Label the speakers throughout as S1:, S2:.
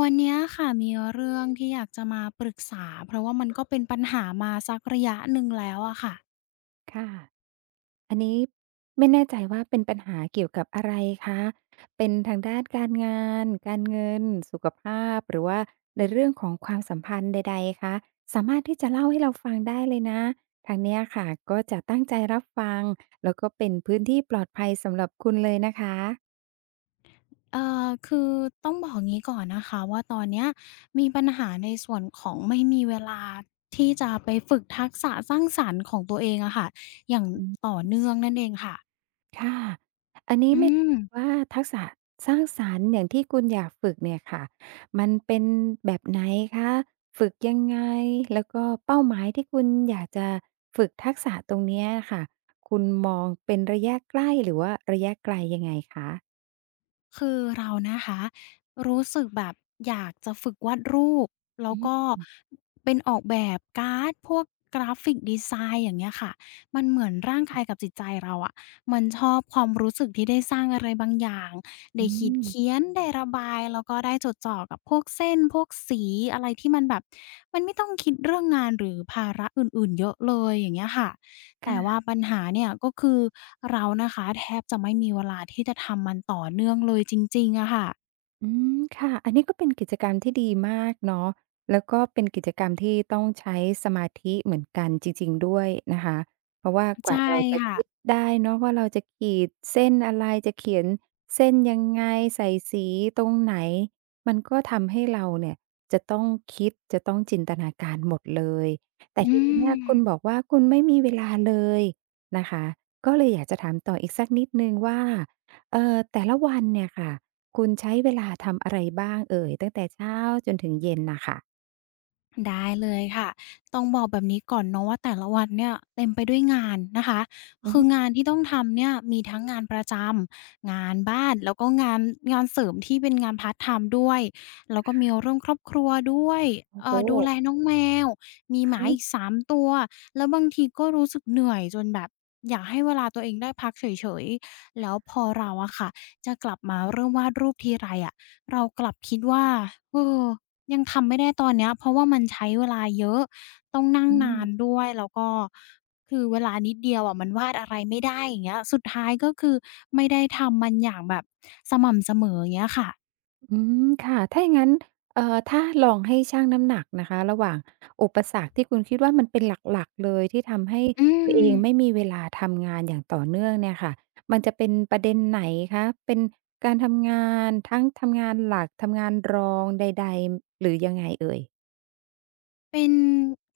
S1: วันเนี้ยค่ะมีเรื่องที่อยากจะมาปรึกษาเพราะว่ามันก็เป็นปัญหามาสักระยะหนึ่งแล้วอะค่ะ
S2: ค่ะ อันนี้ไม่แน่ใจว่าเป็นปัญหาเกี่ยวกับอะไรคะเป็นทางด้านการงาน การเงิน สุขภาพ หรือว่าในเรื่องของความสัมพันธ์ใดๆคะสามารถที่จะเล่าให้เราฟังได้เลยนะ ทางเนี้ยค่ะก็จะตั้งใจรับฟัง แล้วก็เป็นพื้นที่ปลอดภัยสำหรับคุณเลยนะคะ
S1: คือต้องบอกงี้ก่อนนะคะว่าตอนเนี้ยมีปัญหาในส่วนของไม่มีเวลาที่จะไปฝึกทักษะสร้างสรรค์ของตัวเองอะค่ะอย่างต่อเนื่องนั่นเองค่ะ
S2: ค่ะ อันนี้
S1: อื
S2: ไม่
S1: ม
S2: ว่าทักษะสร้างสรรค์อย่างที่คุณอยากฝึกเนี่ยค่ะมันเป็นแบบไหนคะ ฝึกยังไง แล้วก็เป้าหมายที่คุณอยากจะฝึกทักษะตรงเนี้ยอะค่ะ คุณมองเป็นระยะใกล้หรือว่าระยะไกลยังไงคะ
S1: คือเรานะคะรู้สึกแบบอยากจะฝึกวาดรูปแล้
S2: อื
S1: วก็
S2: ม
S1: เป็นออกแบบการ์ดพวกกราฟิกดีไซน์อย่างเงี้ยค่ะมันเหมือนร่างกายกับจิตใจเราอะมันชอบความรู้สึกที่ได้สร้างอะไรบางอย่าง
S2: อื
S1: ได้ขีด
S2: ม
S1: เขียนได้ระบายแล้วก็ได้จดจ่อกับพวกเส้นพวกสีอะไรที่มันแบบมันไม่ต้องคิดเรื่องงานหรือภาระอื่นๆเยอะเลยอย่างเงี้ยค่ะ แต่
S2: ค่ะ
S1: ว่าปัญหาเนี่ยก็คือเรานะคะแทบจะไม่มีเวลาที่จะทำมันต่อเนื่องเลยจริงๆอะค่ะ
S2: อืมค่ะอันนี้ก็เป็นกิจกรรมที่ดีมากเนาะแล้วก็เป็นกิจกรรมที่ต้องใช้สมาธิเหมือนกันจริงๆด้วยนะคะเพราะว่ากว่า
S1: ใช่
S2: เราจะ
S1: ค่ะ
S2: คิดได้เนาะว่าเราจะขีดเส้นอะไรจะเขียนเส้นยังไงใส่สีตรงไหนมันก็ทำให้เราเนี่ยจะต้องคิดจะต้องจินตนาการหมดเลยแต่
S1: อื
S2: ทีเนี้ย
S1: ม
S2: คุณบอกว่าคุณไม่มีเวลาเลยนะคะก็เลยอยากจะถามต่ออีกสักนิดหนึ่งว่าเอ่อแต่ละวันเนี่ยค่ะ คุณใช้เวลาทำอะไรบ้างเอ่ยตั้งแต่เช้าจนถึงเย็นน่ะค่ะ
S1: ได้เลยค่ะต้องบอกแบบนี้ก่อนเนาะว่าแต่ละวันเนี่ยเต็มไปด้วยงานนะคะ
S2: อือ
S1: คื
S2: ฮึ
S1: องานที่ต้องทำเนี่ยมีทั้งงานประจำงานบ้านแล้วก็งานเสริมที่เป็นงานพาร์ทไทม์ด้วยแล้วก็มีเรื่องครอบครัวด้วย
S2: โอ้โฮ
S1: ดูแลน้องแมวมี
S2: อะ
S1: หมาอีก
S2: ฮะ
S1: 3 ตัวแล้วบางทีก็รู้สึกเหนื่อยจนแบบอยากให้เวลาตัวเองได้พักเฉยๆแล้วพอเราอะค่ะจะกลับมาเริ่มวาดรูปทีไรอะเรากลับคิดว่าเออ ยังทำไม่ได้ตอนเนี้ยเพราะว่ามันใช้เวลาเยอะต้องนั่ง
S2: อื
S1: นาน
S2: ม
S1: ด้วยแล้วก็คือเวลานิดเดียวอะมันวาดอะไรไม่ได้อย่างเงี้ยสุดท้ายก็คือไม่ได้ทำมันอย่างแบบสม่ำเสมออย่างเงี้ยค่ะ
S2: อืมค่ะถ้าอย่างงั้นเอ่อถ้าลองให้ชั่งน้ำหนักนะคะระหว่างอุปสรรคที่คุณคิดว่ามันเป็นหลักๆเลยที่ทำให้
S1: อื
S2: ตัวเองไม่
S1: ม
S2: มีเวลาทำงานอย่างต่อเนื่องเนี่ยค่ะมันจะเป็นประเด็นไหนคะเป็นการทำงานทั้งทำงานหลักทำงานรองใดๆหรือยังไงเอ่ย
S1: เป็น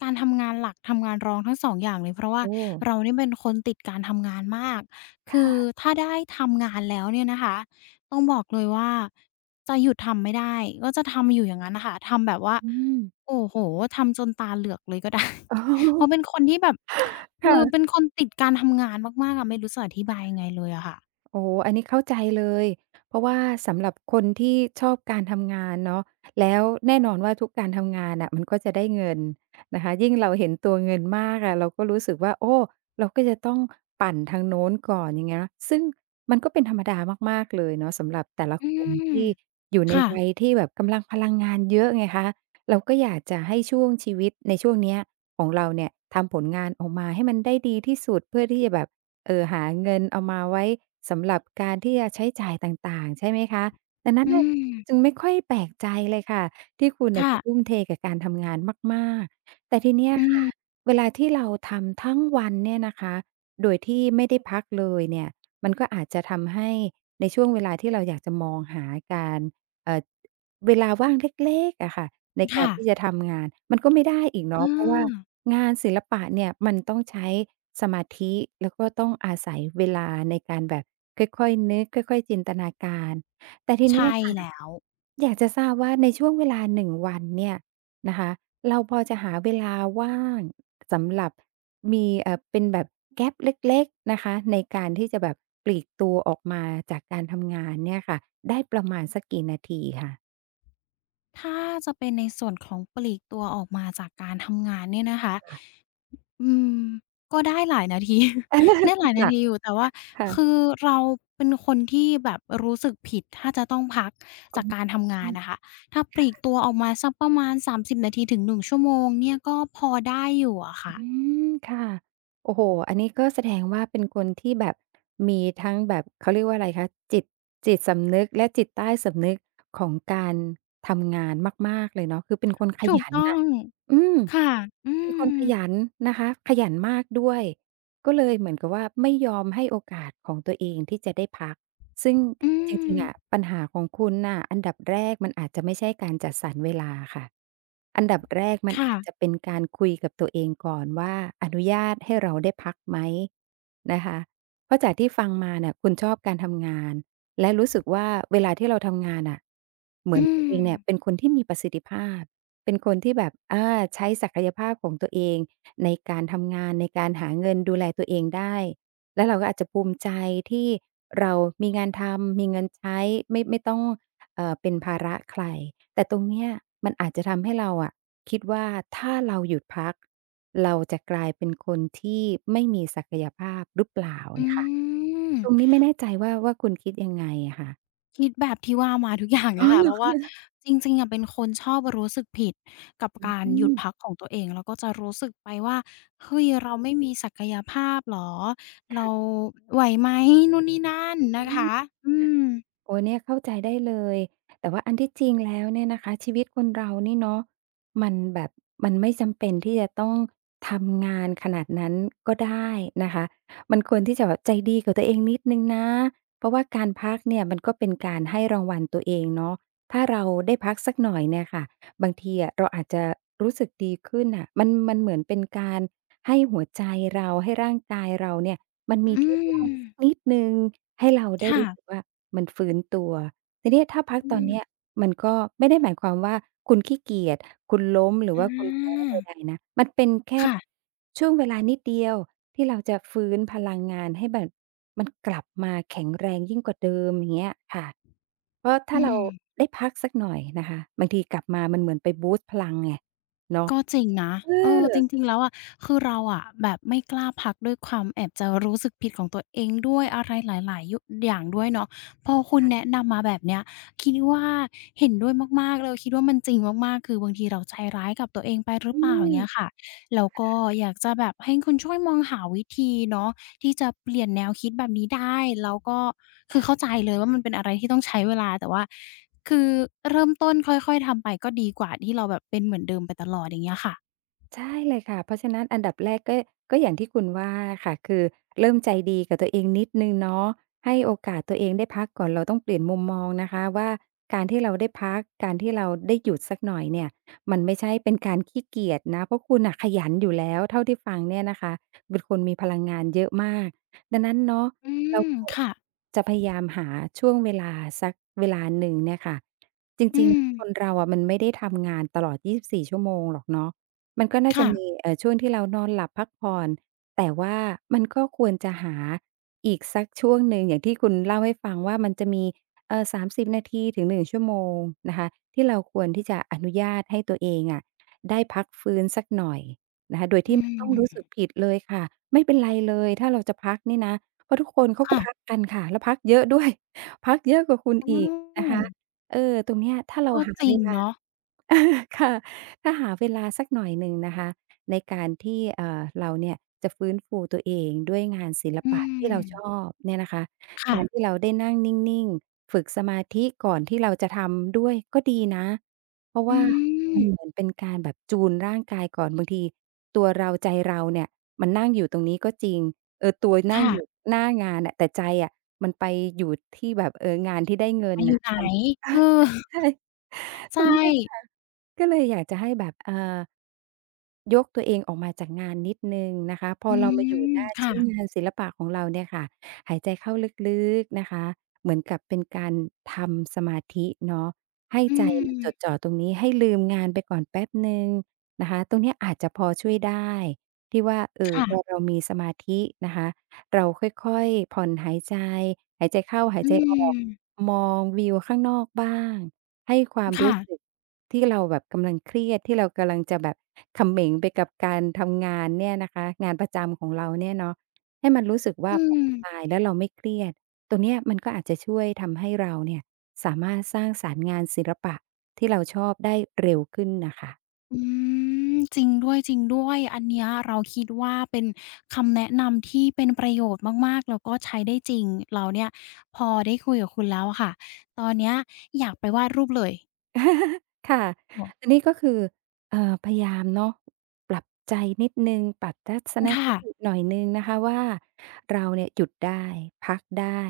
S1: การทำงานหลักทำงานรองทั้ง2องอย่างเลยเพราะว่า
S2: โอ้
S1: เราเนี่ยเป็นคนติดการทำงานมากคือ
S2: ค่ะ
S1: ถ้าได้ทำงานแล้วเนี่ยนะคะต้องบอกเลยว่าจะหยุดทำไม่ได้ก็จะทำอยู่อย่างนั้นน่ะค่ะทำแบบว่า
S2: อืม
S1: โอ้โฮทำจนตาเหลือกเลยก็ได้
S2: อ๋
S1: เพราะเป็น
S2: อ
S1: คนที่แบบคือเป็น
S2: ค่ะ
S1: คนติดการทำงานมากๆอะไม่รู้จะอธิบายยังไงเลยอะค่ะ
S2: โอ้โฮอันนี้เข้าใจเลยเพราะว่าสำหรับคนที่ชอบการทำงานเนาะแล้วแน่นอนว่าทุกการทำงานน่ะมันก็จะได้เงินนะคะยิ่งเราเห็นตัวเงินมากอะเราก็รู้สึกว่าโอ้เราก็จะต้องปั่นทางโน้นก่อนอย่างเงี้ยซึ่งมันก็เป็นธรรมดามากๆเลยเนาะสำหรับแต่ละ
S1: อื
S2: คน
S1: ม
S2: ที่อยู่ใน
S1: ค่ะ
S2: วัยที่แบบกำลังพลังงานเยอะไงคะเราก็อยากจะให้ช่วงชีวิตในช่วงเนี้ยของเราเนี่ยทำผลงานออกมาให้มันได้ดีที่สุดเพื่อที่จะแบบ หาเงินเอามาไว้สำหรับการที่จะใช้จ่ายต่างๆใช่ไหมคะดังนั้น
S1: อื
S2: น่ะจึง
S1: ม
S2: ไม่ค่อยแปลกใจเลยค่ะที่คุณน่ะ
S1: ค่ะ
S2: จะทุ่มเทกับการทำงานมากๆ แต่ทีเนี้ย
S1: อืม
S2: ค่ะเวลาที่เราทำทั้งวันเนี่ยนะคะโดยที่ไม่ได้พักเลยเนี่ยมันก็อาจจะทำให้ในช่วงเวลาที่เราอยากจะมองหาการเอ่อเวลาว่างเล็กๆอะค่ะในการ
S1: ค่ะ
S2: ที่จะทำงานมันก็ไม่ได้อีก
S1: เอ
S2: เนาะเพราะว่า
S1: อ
S2: งานศิลปะเนี่ยมันต้องใช้สมาธิแล้วก็ต้องอาศัยเวลาในการแบบค่อยๆนึกค่อยๆจินตนาการแต่ทีเนี้ย
S1: ใช่
S2: ค่ะ
S1: แล้ว
S2: อยากจะทราบว่าในช่วงเวลา1วันเนี่ยนะคะเราพอจะหาเวลาว่างสำหรับมีเป็นแบบ gap เล็กๆนะคะในการที่จะแบบปลีกตัวออกมาจากการทำงานเนี่ยค่ะได้ประมาณสักกี่นาทีคะ
S1: ถ้าจะเป็นในส่วนของปลีกตัวออกมาจากการทำงานเนี่ยนะคะ
S2: ค่ะ
S1: อืมก็ได้หลายนาที ได้ห
S2: คิ
S1: ลา
S2: ด
S1: ย
S2: ห
S1: นา
S2: นัก
S1: ทีอยู่แต่ว่าคือ
S2: ค่ะ
S1: เราเป็นคนที่แบบรู้สึกผิดถ้าจะต้องพัก
S2: อ๋อ
S1: จากการทำงา
S2: อื
S1: น
S2: ม
S1: นะคะถ้าปลีก
S2: ค่ะ
S1: ตัวออกมาสักประมาณ30นาทีถึง1ชั่วโมงเนี่ยก็พอได้อยู่อะ
S2: อื
S1: ค่ะ
S2: มค่ะโอ้โฮอันนี้ก็แสดงว่าเป็นคนที่แบบมีทั้งแบบเขาเรียกว่าอะไรคะจิตจิตสำนึกและจิตใต้สำนึกของการทำงานมากๆเลยเนาะคือเป็นคนข
S1: ถูก
S2: ยัน
S1: ต้อ
S2: น่ะ
S1: ง
S2: อืม
S1: ค่ะอื
S2: เป็นคนข
S1: ม
S2: ยันนะคะขยันมากด้วยก็เลยเหมือนกับว่าไม่ยอมให้โอกาสของตัวเองที่จะได้พัก ซึ่ง
S1: อื
S2: จริ
S1: ม
S2: งๆอะปัญหาของคุณน่ะอันดับแรกมันอาจจะไม่ใช่การจัดสรรเวลาค่ะอันดับแรกมัน
S1: ค่ะ
S2: อาจจะเป็นการคุยกับตัวเองก่อนว่าอนุญาตให้เราได้พักไหมนะคะเพราะจากที่ฟังมาเนี่ยคุณชอบการทำงานและรู้สึกว่าเวลาที่เราทำงานน่ะเหมื
S1: อื
S2: อนตัวเอ
S1: ม
S2: งเนี่ยเป็นคนที่มีประสิทธิภาพเป็นคนที่แบบอาใช้ศักยภาพของตัวเองในการทำงานในการหาเงินดูแลตัวเองได้ แล้วเราก็อาจจะภูมิใจที่เรามีงานทำมีเงินใช้ไม่ต้องเป็นภาระใครแต่ตรงเนี้ยมันอาจจะทำให้เราอะคิดว่าถ้าเราหยุดพักเราจะกลายเป็นคนที่ไม่มีศักยภาพหรือเปล่า
S1: อื
S2: งี้ค่ะ
S1: ม
S2: ตรงนี้ไม่แน่ใจว่าคุณคิดยังไงอะค่ะ
S1: คิดแบบที่ว่ามาทุกอย่างเลยค่ะ เพราะว่าจริงๆอะเป็นคนชอบรู้สึกผิดกับการหยุด
S2: อื
S1: พักของตัวเองแล้วก็จะรู้สึกไปว่าเฮ้ยเราไม่มีศักยภาพเหรอเราไหวไหมนู่นนี่นั่นนะคะ
S2: ม
S1: อืม
S2: โอ้ยเนี่ยเข้าใจได้เลยแต่ว่าอันที่จริงแล้วเนี่ยนะคะชีวิตคนเรานี่เนาะมันแบบมันไม่จำเป็นที่จะต้องทำงานขนาดนั้นก็ได้นะคะมันควรที่จะแบบใจดีกับตัวเองนิดนึงนะเพราะว่าการพักเนี่ยมันก็เป็นการให้รางวัลตัวเองเนาะถ้าเราได้พักสักหน่อยเนี่ยค่ะบางทีอะเราอาจจะรู้สึกดีขึ้นอ่ะมันเหมือนเป็นการให้หัวใจเราให้ร่างกายเราเนี่ย มันมี
S1: อื
S2: ที่ว่า
S1: ม
S2: งสักนิดหนึ่งให้เราได้รู้สึก
S1: ค่ะ
S2: ว่ามันฟื้นตัวทีนี้ถ้าพัก
S1: อื
S2: ตอน
S1: ม
S2: เนี้ยมันก็ไม่ได้หมายความว่าคุณขี้เกียจคุณล้มหรือ
S1: อา
S2: ว่าคุณแพ้ใดๆนะมันเป็นแค่
S1: ค่ะ
S2: ช่วงเวลานิดเดียวที่เราจะฟื้นพลังงานให้แบบมันกลับมาแข็งแรงยิ่งกว่าเดิมอย่างเงี้ยค่ะเพราะ
S1: อื
S2: ถ้าเรา
S1: ม
S2: ได้พักสักหน่อยนะคะบางทีกลับมามันเหมือนไปบูสต์พลังไงเนาะ
S1: ก็จริงนะ
S2: เอ
S1: เออ
S2: อ
S1: จริงๆแล้วอะคือเราอะแบบไม่กล้าพักด้วยความแอบจะรู้สึกผิดของตัวเองด้วยอะไรหลายๆยุอย่างด้วยเนาะพอคุณแนะนำมาแบบเนี้ยคิดว่าเห็นด้วยมากๆเลยคิดว่ามันจริงมากๆคือบางทีเราใจร้ายกับตัวเองไปหรือ
S2: อื
S1: เปล่าอ
S2: ม
S1: ย่างเงี้ยค่ะแล้วก็อยากจะแบบให้คุณช่วยมองหาวิธีเนาะ ที่จะเปลี่ยนแนวคิดแบบนี้ได้แล้วก็คือเข้าใจเลยว่ามันเป็นอะไรที่ต้องใช้เวลาแต่ว่าคือเริ่มต้นค่อยๆทำไปก็ดีกว่าที่เราแบบเป็นเหมือนเดิมไปตลอดอย่างเงี้ยค่ะ
S2: ใช่เลยค่ะเพราะฉะนั้นอันดับแรกก็อย่างที่คุณว่าค่ะคือเริ่มใจดีกับตัวเองนิดหนึ่งเนาะให้โอกาสตัวเองได้พักก่อนเราต้องเปลี่ยนมุมมองนะคะว่าการที่เราได้พักการที่เราได้หยุดสักหน่อยเนี่ยมันไม่ใช่เป็นการขี้เกียจนะเพราะคุณน่ะขยันอยู่แล้วเท่าที่ฟังเนี่ยนะคะเป็นคนมีพลังงานเยอะมากดังนั้นเนาะ
S1: อื
S2: เรา
S1: ม
S2: ก็
S1: ค่ะ
S2: จะพยายามหาช่วงเวลาสักเวลาหนึ่งเนี่ยค่ะจ
S1: อื
S2: ริง
S1: ม
S2: ๆคนเราอะมันไม่ได้ทำงานตลอด24ชั่วโมงหรอกเนาะ มันก็น่าจะมี
S1: ค่ะ
S2: ช่วงที่เรานอนหลับพักผ่อนแต่ว่ามันก็ควรจะหาอีกสักช่วงหนึ่งอย่างที่คุณเล่าให้ฟังว่ามันจะมีเอ่อ30นาทีถึง1ชั่วโมงนะคะที่เราควรที่จะอนุญาตให้ตัวเองอะได้พักฟื้นสักหน่อยนะคะโดย
S1: อื
S2: ที่ไม่ต้องรู้
S1: ม
S2: สึกผิดเลยค่ะไม่เป็นไรเลยถ้าเราจะพักนี่นะเพราะทุกคนเขาก็
S1: ค่ะ
S2: พักกันค่ะแล้วพักเยอะด้วย พักเยอะกว่าคุณ
S1: โอ
S2: อีกนะ
S1: ้
S2: คะเออตรงเนี้ยถ้าเรา
S1: ก็
S2: หา
S1: จริ
S2: เว
S1: ง
S2: ลา
S1: เนาะ
S2: ค่ะถ้าหาเวลาสักหน่อยหนึ่งนะคะในการที่เราเนี่ยจะฟื้นฟูตัวเองด้วยงานศิล
S1: อื
S2: ปะที่เรา
S1: ม
S2: ชอบเนี่ยนะคะ
S1: ค่ะ
S2: การที่เราได้นั่งนิ่งๆฝึกสมาธิก่อนที่เราจะทำด้วยก็ดีนะเพราะ
S1: อื
S2: ว่า
S1: ม
S2: มันเหมือนเป็นการแบบจูนร่างกายก่อนบางทีตัวเราใจเราเนี่ยมันนั่งอยู่ตรงนี้ก็จริงเออตัวนั่งอยู่
S1: ค่ะ
S2: หน้างานน่ะแต่ใจอะมันไปอยู่ที่แบบเอองานที่ได้เงิน
S1: มาอ
S2: น่ะ
S1: ยู่ไหน
S2: ทำ
S1: เออ
S2: ใช่ใช่ต
S1: ใช่
S2: รงเนี้ยค่ะ ก็เลยอยากจะให้แบบยกตัวเองออกมาจากงานนิดหนึ่งนะคะพออ
S1: อื
S2: เรามมาอยู่
S1: ม
S2: หน้า
S1: ค่ะ
S2: ชิ้นงานศิลปะของเราเนี่ยค่ะหายใจเข้าลึกๆนะคะเหมือนกับเป็นการทำสมาธิเนาะให้
S1: อื
S2: ใจอืมมัน
S1: ม
S2: จดจ่อตรงนี้ให้ลืมงานไปก่อนแป๊บหนึ่งนะคะตรงเนี้ยอาจจะพอช่วยได้ที่ว่าพอ
S1: ค่ะ
S2: เรามีสมาธินะคะเราค่อยๆผ่อนหายใจหายใจเข้าหาย
S1: อื
S2: ใจออก
S1: ม
S2: มองวิวข้างนอกบ้างให้ความรู้สึก
S1: ค่ะ
S2: ที่เราแบบกำลังเครียดที่เรากำลังจะแบบเขม็งไปกับการทำงานเนี่ยนะคะงานประจำของเราเนี่ยเนาะให้มันรู้สึกว่า
S1: อื
S2: ผ่อ
S1: ม
S2: นคลายแล้วเราไม่เครียดตรงเนี้ยมันก็อาจจะช่วยทำให้เราเนี่ยสามารถสร้างสรรค์งานศิลปะที่เราชอบได้เร็วขึ้นน่ะค่ะ
S1: อืมจริงด้วยจริงด้วยอันเนี้ยเราคิดว่าเป็นคำแนะนำที่เป็นประโยชน์มากๆแล้วก็ใช้ได้จริงเราเนี่ยพอได้คุยกับคุณแล้วอะค่ะตอนเนี้ยอยากไปวาดรูปเลย
S2: ค่ะอัน
S1: ค่ะ
S2: นี้ก็คือพยายามเนาะปรับใจนิดนึงปรับทัศนค
S1: ค่ะ
S2: ติหน่อยนึงนะคะว่าเราเนี่ยหยุดได้พักได้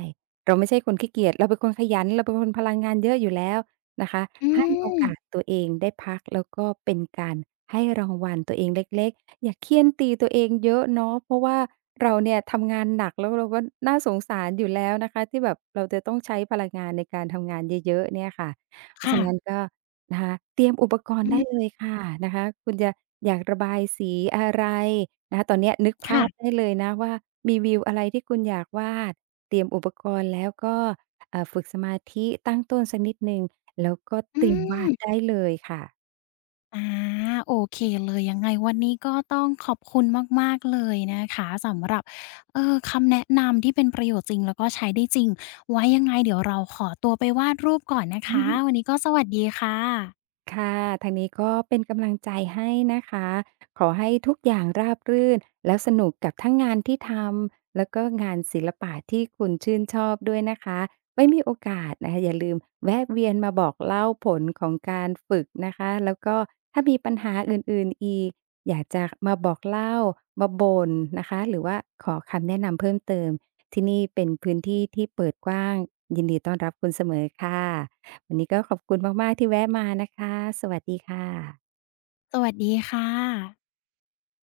S2: เราไม่ใช่คนขี้เกียจเราเป็นคนขยันเราเป็นคนพลังงานเยอะอยู่แล้วนะคะ
S1: อื
S2: ให้โอ
S1: ม
S2: กาสตัวเองได้พักแล้วก็เป็นการให้รางวัลตัวเองเล็กๆอย่าเคี่ยนตีตัวเองเยอะเนาะเพราะว่าเราเนี่ยทำงานหนักแล้วเราก็น่าสงสารอยู่แล้วนะคะที่แบบเราจะต้องใช้พลังงานในการทำงานเยอะๆเนี่ยค่ะ เพราะ
S1: ค่ะ
S2: ฉะนั้นก็นะคะเตรียมอุปกรณ์
S1: อื
S2: ได้
S1: ม
S2: เลยค่ะนะคะคุณจะอยากระบายสีอะไรนะคะตอนเนี้ยนึกภาพ
S1: ค่ะ
S2: ได้เลยนะว่ามีวิวอะไรที่คุณอยากวาดเตรียมอุปกรณ์แล้วก็ฝึกสมาธิตั้งต้นสักนิดหนึ่งแล้วก็
S1: อื
S2: เตรียม
S1: ม
S2: วาดได้เลยค่ะ
S1: อาโอเคเลยยังไงวันนี้ก็ต้องขอบคุณมากๆเลยนะคะสำหรับคำแนะนำที่เป็นประโยชน์จริงแล้วก็ใช้ได้จริงไว้ยังไงเดี๋ยวเราขอตัวไปวาดรูปก่อนนะคะวันนี้ก็สวัสดีค่ะ
S2: ค่ะทางนี้ก็เป็นกำลังใจให้นะคะขอให้ทุกอย่างราบรื่นแล้วสนุกกับทั้งงานที่ทำแล้วก็งานศิลปะที่คุณชื่นชอบด้วยนะคะไว้มีโอกาสนะคะอย่าลืมแวะเวียนมาบอกเล่าผลของการฝึกนะคะแล้วก็ถ้ามีปัญหาอื่นๆอีกอยากจะมาบอกเล่ามาบ่นนะคะหรือว่าขอคำแนะนำเพิ่มเติมที่นี่เป็นพื้นที่ที่เปิดกว้างยินดีต้อนรับคุณเสมอค่ะ วันนี้ก็ขอบคุณมากๆที่แวะมานะคะ สวัสดีค่ะ
S1: สวัสดีค่ะ